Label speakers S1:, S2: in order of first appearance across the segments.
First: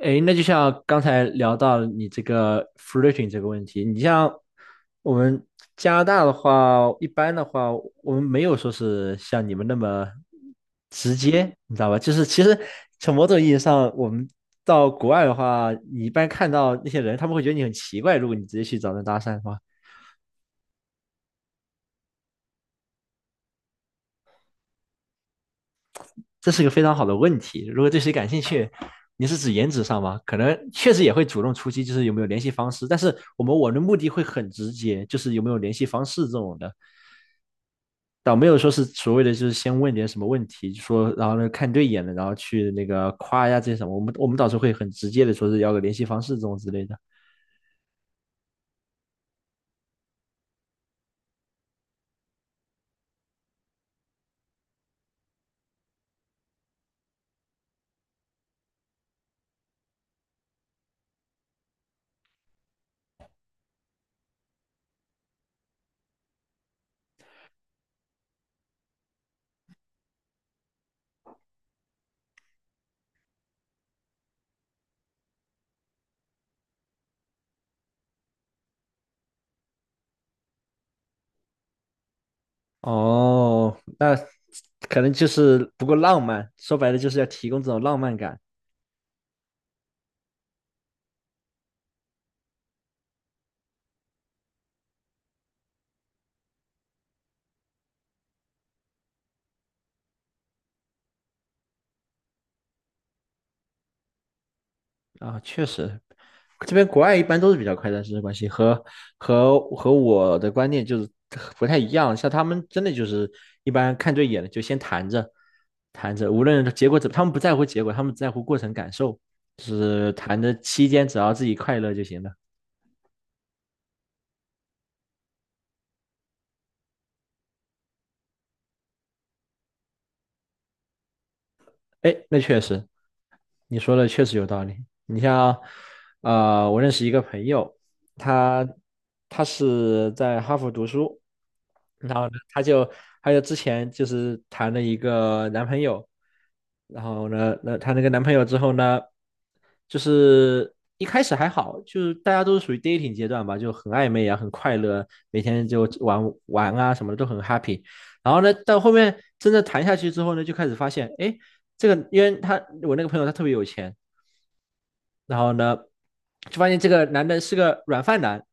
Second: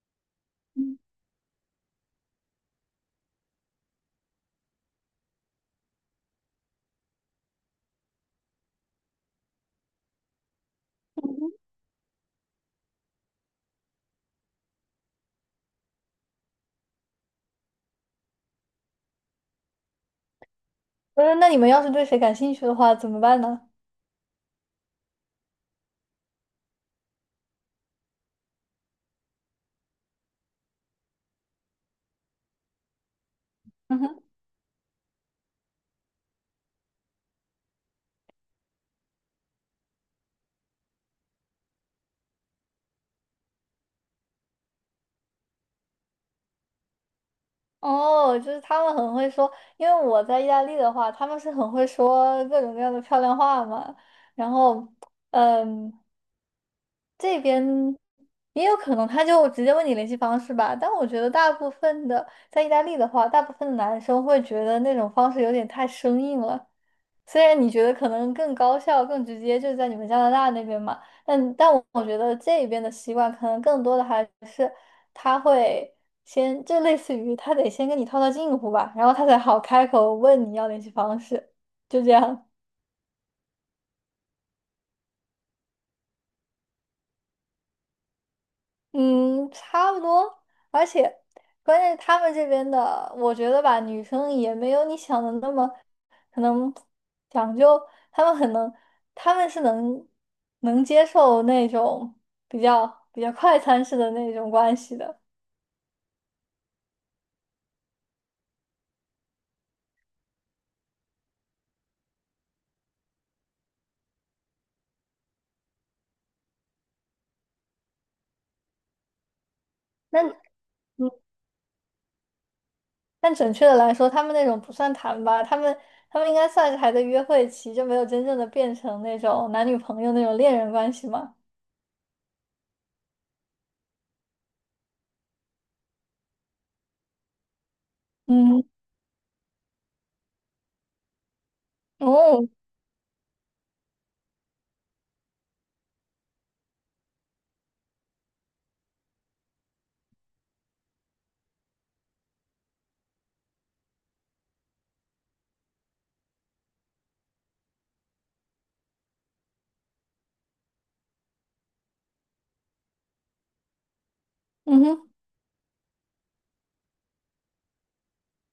S1: 诶，那就像
S2: 嗯
S1: 刚才聊到你这个 flirting 这个问题，你像我们加拿大的话，一般的话，我们没有说是像你们那么直
S2: 哼。
S1: 接，你知道吧？就是其实从某种意义上，我们到国外的话，你一般看到那些人，他们会觉得你很奇怪，如果你直接去找人搭讪的话。
S2: 不是。那你们要是对谁感兴趣的话，怎么办呢？
S1: 这是一个非常好的问题。如果对谁感兴趣，你是指颜值上吗？可能确实也会主动出击，就是有没有联系方式。但是我的目
S2: 嗯
S1: 的会
S2: 哼。
S1: 很直接，就是有没有联系方式这种的，倒没有说是所谓的就是先问点什么问题，说然后呢看对眼了，然后去那个夸呀这些什么。我们倒是会很直接的说是要个联系方式这种之类的。
S2: 哦，就是他们很会说，因为我在意大利的话，他们是很会说各种各样的漂亮话嘛。然后，嗯，这边也有可能，他就直接问你联系方式吧。但我觉得大部分的在意大利的话，大部分的男生会觉得那种方式有点太生硬了。虽然你觉得可能更高效、更直接，就是在你们加拿大那边嘛，但我觉得这边的习惯可能更多的还是他会先，就类似于他得先跟你套套近乎吧，然后他才好开口问你要联系方式，就这样。
S1: 哦，那可能就是不够浪漫，说白了就是要提供这种浪漫感。
S2: 嗯，差不多。而且，关键是他们这边的，我觉得吧，女生也没有你想的那么可能讲究。他们很能，他们是能接受那种比较比较快餐式的那种关系的。
S1: 啊，确实，这边国外一般都是比较快的师生关系，和我的观念就是不太一样。像他们真的就是一般看对眼了就先谈着，谈着，无论结果怎么，他们不在乎结果，他们只在乎过程感受，就是
S2: 那。
S1: 谈的期间
S2: 嗯，
S1: 只要自己快乐就行了。
S2: 但准确的来说，他们那种不算谈吧，他们应该算是还在约会期，就没有真正的变成那种男女朋友那种恋人关系嘛。
S1: 哎，那确实，你说的确实有道理。你像，我认识一个朋友，
S2: 嗯。
S1: 他他是在哈佛读书，然后呢，
S2: 哦。
S1: 他就之前就是谈了一个男朋友，然后呢，那她那个男朋友之后呢，就是一开始还好，就是大家都是属于 dating 阶段吧，就很暧昧啊，很快乐，每天就玩啊什么的都很 happy。然后呢，到后面真的谈下去之后呢，就开始发现，哎，这个，因为他我那个朋友他特别有钱，
S2: 嗯哼。
S1: 然后呢，就发现这个男的是个软饭男，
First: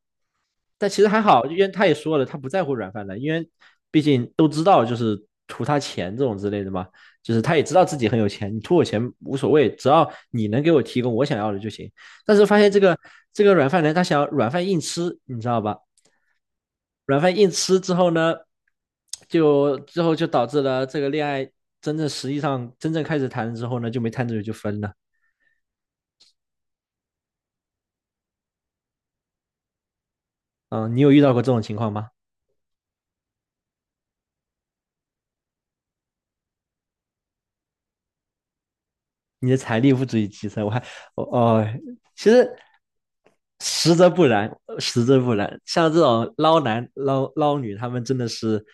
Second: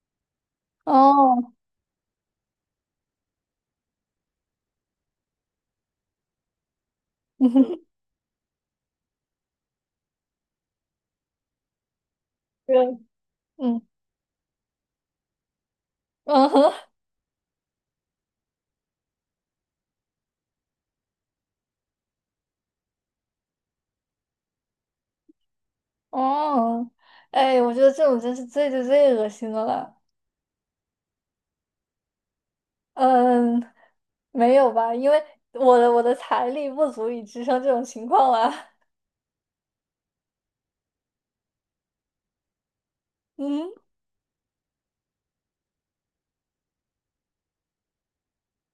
S1: 但其实还
S2: 哦。
S1: 好，因为他也说了，他不在乎软饭男，因为毕竟都知道就是图他钱这种之类的嘛，就 是
S2: 嗯
S1: 他也知
S2: 哼。
S1: 道自己很有钱，你图我钱无所谓，只要你能给我提供我想要的就行。但是发现
S2: 对。
S1: 这个软
S2: 嗯。
S1: 饭男他想要软饭硬吃，你知道吧？
S2: 嗯哼。
S1: 软饭硬吃之后呢，就之后就导致了这个恋爱真正实际上真正开始谈了之后呢，就没谈多久就分了。
S2: 哦。哎，我觉得这种真是最最最恶心的了。
S1: 嗯，你有遇到过这种情况吗？
S2: 嗯，没有吧？因为我的财力不足以支撑这种情况啊。
S1: 你的财力不足以支撑，我还我哦，其实
S2: 嗯，
S1: 实则不然，实则不然，像这种捞男捞女，他们真的是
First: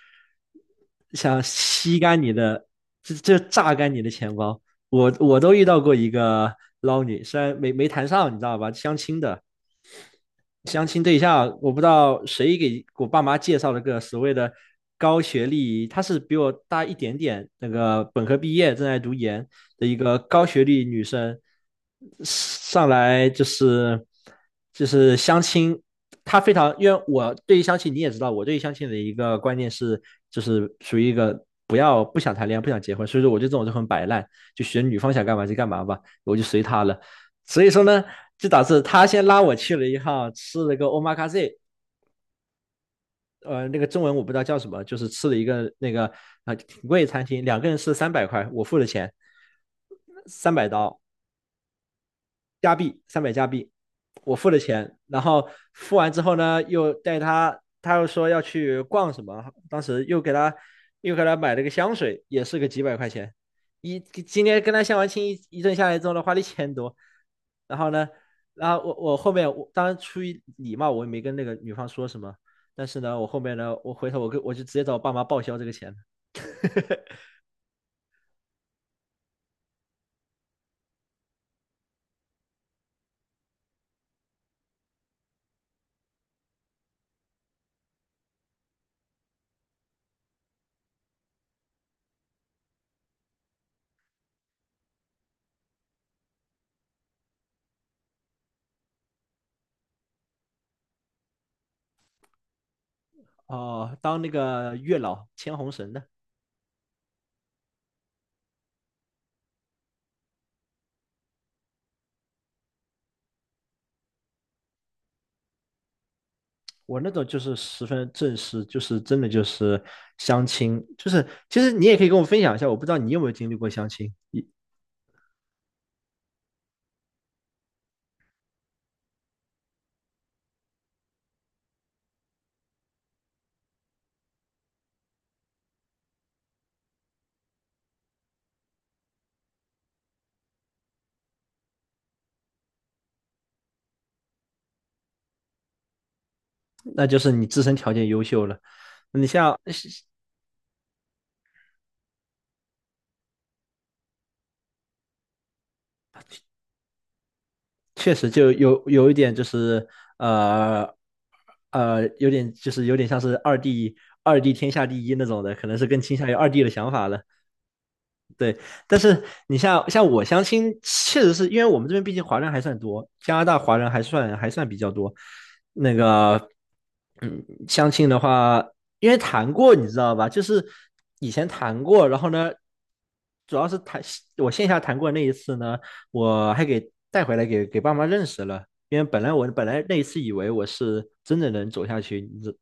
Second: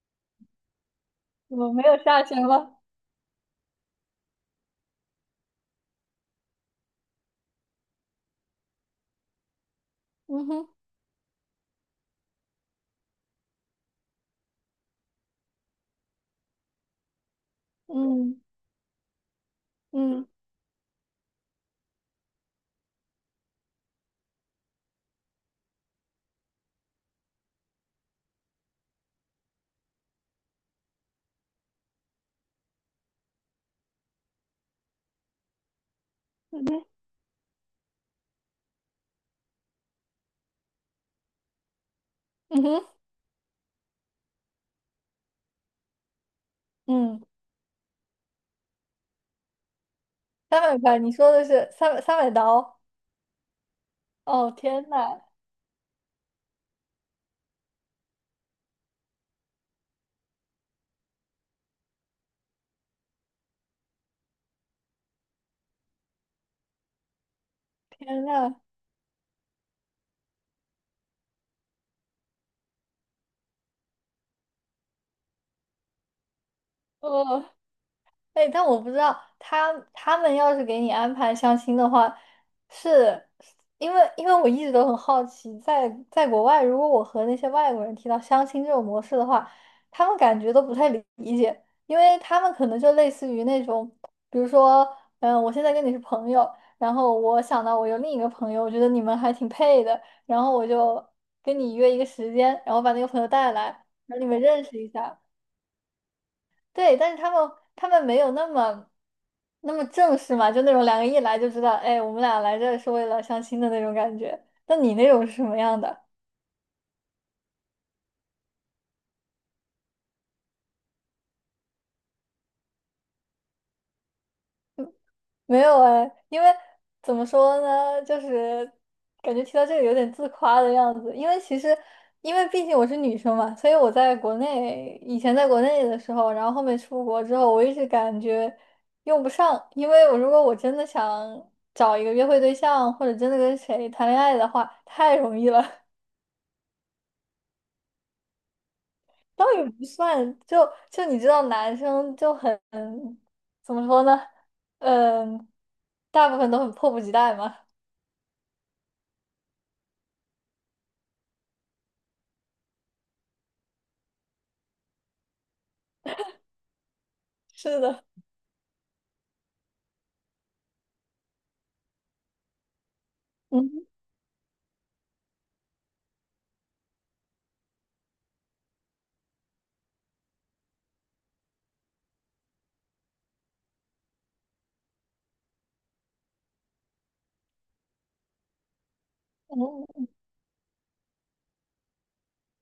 S1: 想
S2: 我没有
S1: 吸干
S2: 下
S1: 你
S2: 限
S1: 的，
S2: 了。
S1: 就榨干你的钱包。我都遇到过一个捞女，虽然没谈上，你知道吧，相亲的。
S2: 嗯哼。
S1: 相亲对象，我不知道谁给我爸妈介绍了个所谓的高学历，她是比我大一点点，那个本科
S2: 嗯。
S1: 毕业正在读研的一个
S2: 嗯。
S1: 高学历女生，上来就是相亲，她非常，因为我对于相亲你也知道，我对于相亲的一个观念是，就是属于一个不想谈恋爱不想结婚，所以说我对这种就很摆烂，就选女方想干嘛就干嘛吧，我就随
S2: 嗯
S1: 她
S2: 哼。
S1: 了。所以说呢，就导致他先拉我去了一趟吃了个 omakase，
S2: 嗯哼。
S1: 那个中文我不知道叫什么，就是吃了一个挺贵的
S2: 嗯，
S1: 餐厅，两个人吃三百块，我付的钱，三
S2: 三
S1: 百
S2: 百块，
S1: 刀。
S2: 你说的是三百
S1: 加
S2: 刀？
S1: 币三百加币，我付
S2: 哦，
S1: 了
S2: 天
S1: 钱，然
S2: 呐。
S1: 后付完之后呢，又带他，他又说要去逛什么，当时又给他买了个香水，也是个几百块钱，今天跟他相完亲一阵下来之后呢，花了一千多，然后呢，
S2: 天呐。
S1: 然后我后面我当然出于礼貌，我也没跟那个女方说什么，但是呢，我后面呢，我回头我就直接找我爸妈报销这个钱，
S2: 哦。哎，但我不知道他们要是给你安排相亲的话，是因为我一直都很好奇，在国外，如果我和那些外国人提到相亲这种模式的话，他们感觉都不太理解，因为他们可能就类似于那种，比如说，我现在跟你是朋友，然后我想到我有另一个朋友，我觉得你们还挺配的，然后我就跟你约一个时间，然后把那个朋友带来，
S1: 哦、
S2: 然后
S1: 当
S2: 你
S1: 那
S2: 们认
S1: 个
S2: 识一
S1: 月
S2: 下。
S1: 老牵红绳的。
S2: 对，但是他们没有那么。那么正式嘛，就那种两个一来就知道，哎，我们俩来这是为了相亲的那种感觉。那你那种是什么样的？
S1: 我那种就是十分正式，就是真的就是相亲，就是其实你也可以跟我分享一下，我不知道你有没有经历过相亲，
S2: 没有哎，因为怎么说呢，就是感觉提到这个有点自夸的样子。因为其实，因为毕竟我是女生嘛，所以我在国内以前在国内的时候，然后后面出国之后，我一直感觉用不上。因为我如果我真的想找一个约会对象，或者真的跟谁谈恋爱的话，太容易了。
S1: 那就是你自身条件优秀了，你
S2: 倒
S1: 像
S2: 也不算，就你知道，男生就很怎么说呢？嗯，大部分都很迫不及待嘛。
S1: 确实就有一点就是呃有点有点像是二弟，二弟天下第一那种的，可能是更倾向于二弟的想法了。
S2: 是的。
S1: 对，但是你像我相亲，确实是因为我们这边毕竟华人还算多，加拿大华
S2: 嗯。
S1: 人还算比较多，那个，嗯，相亲的话，因为谈过，你知道吧？就是以前谈过，然后呢，主要是谈我线下谈过那一次呢，我还给带回来给爸妈认识了。因为我本来那一
S2: 嗯。
S1: 次以为我是真的能走下去，你知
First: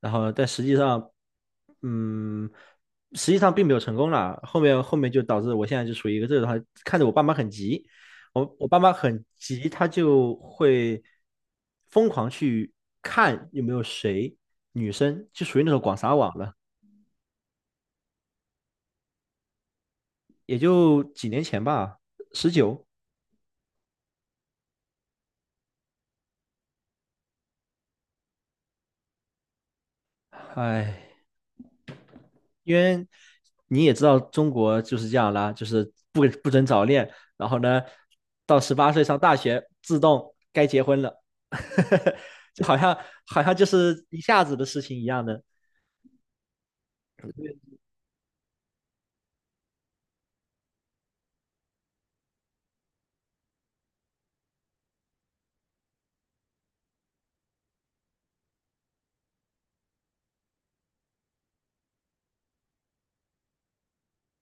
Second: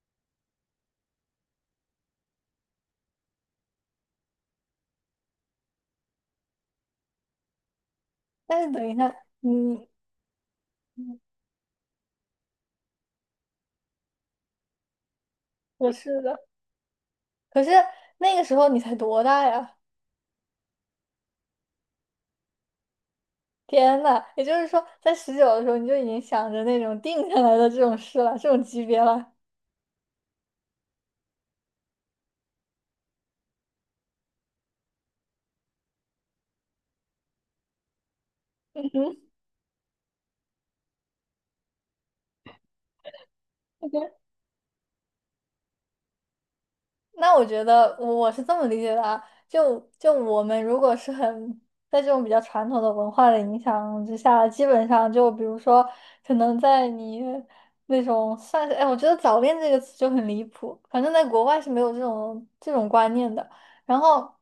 S1: 然后但实际上，嗯，实际上并没有成功啦。后面就导致我现在就处于一个这种，看着我爸妈很急，我
S2: 但
S1: 我
S2: 是
S1: 爸
S2: 等
S1: 妈
S2: 一下，
S1: 很急，他
S2: 嗯，
S1: 就会疯狂去看有没有谁女生，就属于那种
S2: 我
S1: 广撒
S2: 是
S1: 网
S2: 的。
S1: 了。
S2: 可是那个时候你才多大呀？
S1: 也就几年前吧，十九，
S2: 天呐，也就是说，在19的时候你就已经想着那种定下来的这种事了，这种级别了。
S1: 哎，因为你也知道中国就是这样啦，就是不准早恋，然后呢，到十八岁上大学自动该结婚了，就好像好像就是一
S2: 嗯
S1: 下子的事情一样的
S2: 那我觉得我是这么理解的啊，就我们如果是很在这种比较传统的文化的影响之下，基本上就比如说，可能在你那种算是，哎，我觉得早恋这个词就很离谱，反正在国外是没有这种观念的。然后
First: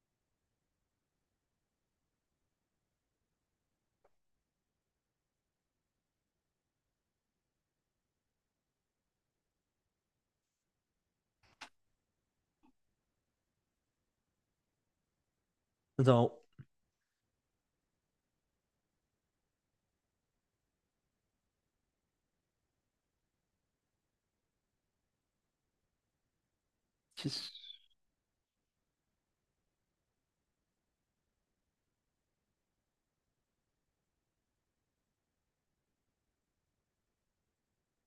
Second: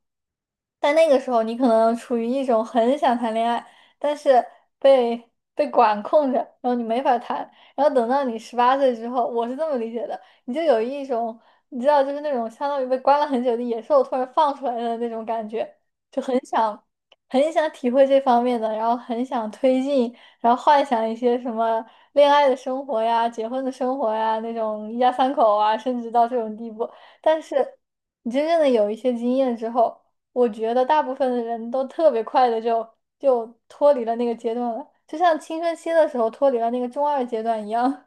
S2: 在那个时候，你可能处于一种很想谈恋爱，但是被被管控着，然后你没法谈。然后等到你18岁之后，我是这么理解的。你就有一种你知道，就是那种相当于被关了很久的野兽突然放出来的那种感觉，
S1: 那
S2: 就
S1: 种，
S2: 很想很想体会这方面的，然后很想推进，然后幻想一些什么恋爱的生活呀、结婚的生活呀那种一家三口啊，甚至到这种地步。
S1: 其实
S2: 但是你真正的有一些经验之后，我觉得大部分的人都特别快的就脱离了那个阶段了，就像青春期的时候脱离了那个中二阶段一样。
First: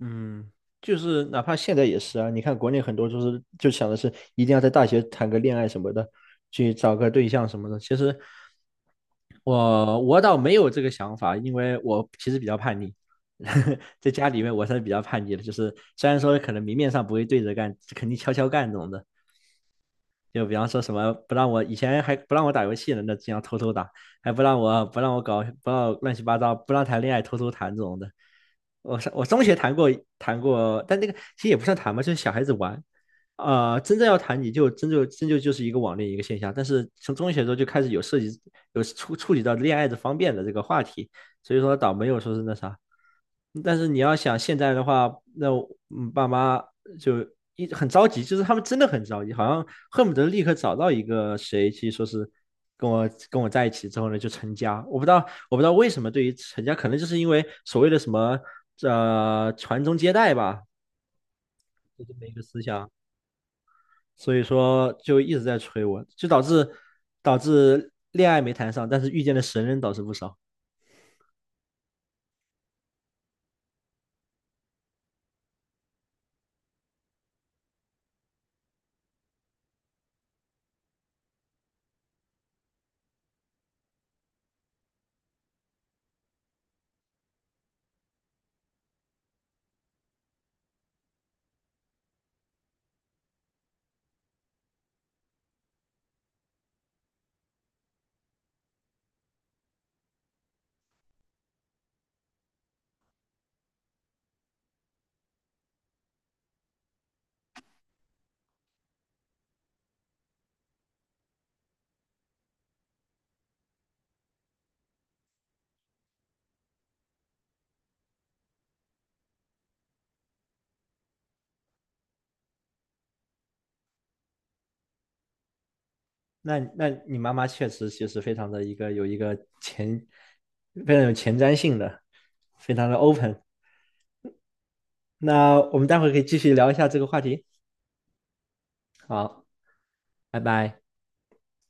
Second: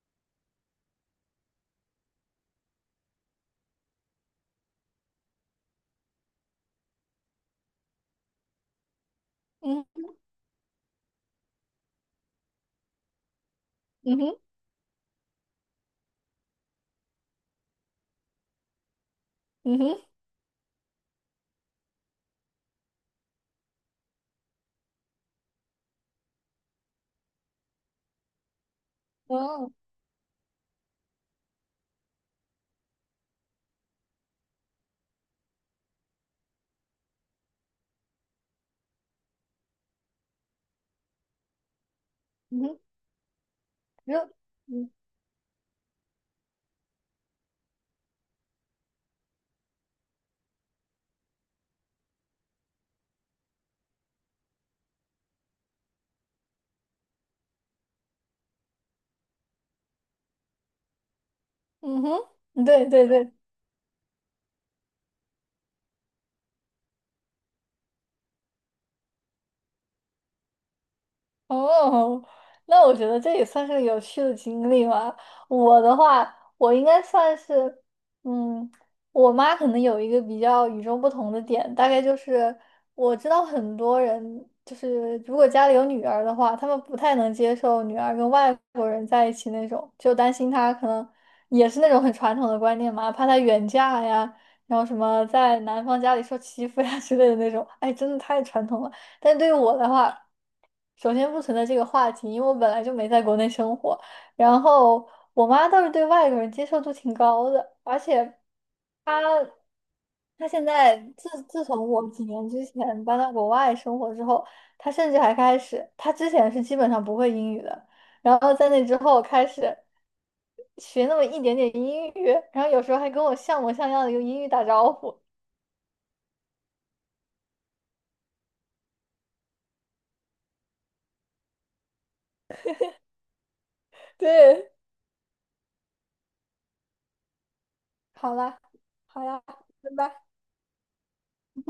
S1: 嗯，就是哪怕现在也是啊，你看国内很多就是就想的是一定要在大学谈个恋爱什么的，去找个对象什么的。其实
S2: 嗯。
S1: 我倒没有这个想法，因为我其实比较叛逆，在
S2: 嗯
S1: 家
S2: 哼。
S1: 里面我算是比较叛逆的，就是虽然说可能明面上不会对着干，肯定悄悄干这种的。
S2: 嗯哼。
S1: 就比方说什么不让我以前还不让我打游戏呢，那经常偷偷打，还不让我不让我搞不让我乱七八糟，不让谈恋爱偷偷谈这种的。我中学
S2: 嗯。
S1: 谈过，但那个其实也不算谈吧，就是小孩子玩。啊、真正要谈你就真就真就就是一个网恋一个现象，但是从中学的时候就开始有涉及有触及到恋爱的方便的这个话题，所以说倒没有说是那
S2: 嗯
S1: 啥。
S2: 哼，
S1: 但是你
S2: 你
S1: 要
S2: 说。
S1: 想现在的
S2: 嗯。
S1: 话，那爸妈就很着急，就是他们真的很着急，好像恨不得立刻找到一个谁去说是跟我在一起之后呢就成家。我不知道为什么对于成家，可能就是因为所谓的什么传宗接代吧，
S2: 嗯
S1: 就这么一个思
S2: 哼，对
S1: 想，
S2: 对对。
S1: 所以说就一直在催我，就导致恋爱没谈上，但是遇见的神人倒是不少。
S2: 哦，那我觉得这也算是个有趣的经历吧。我的话，我应该算是，嗯，我妈可能有一个比较与众不同的点，大概就是我知道很多人，就是如果家里有女儿的话，他们不太能接受女儿跟外国人在一起那种，就担心她可能也是那种很传统的观念嘛，怕她远嫁呀，然后什么在男方家里受欺负呀之类的那种。哎，真的太传统了。但对于我的话，首先不存在这个话题，因为我本来就没在国内生活。然后我妈倒是对外国人接受度挺高的，而且她她现在自从我几年之前搬到国外生活之后，她甚至还开始，她之前是基本上不会英语的，然后在那之后开始学那么一点点英语，然后有时候还跟我像模像样的用英语打招呼。
S1: 那你妈妈确实其实非常的一个有一个前非常有前瞻性的，非常的 open。
S2: 对，
S1: 那我们待会可以继续聊一下这个话题。
S2: 好啦，好呀，
S1: 好，
S2: 拜拜。
S1: 拜拜。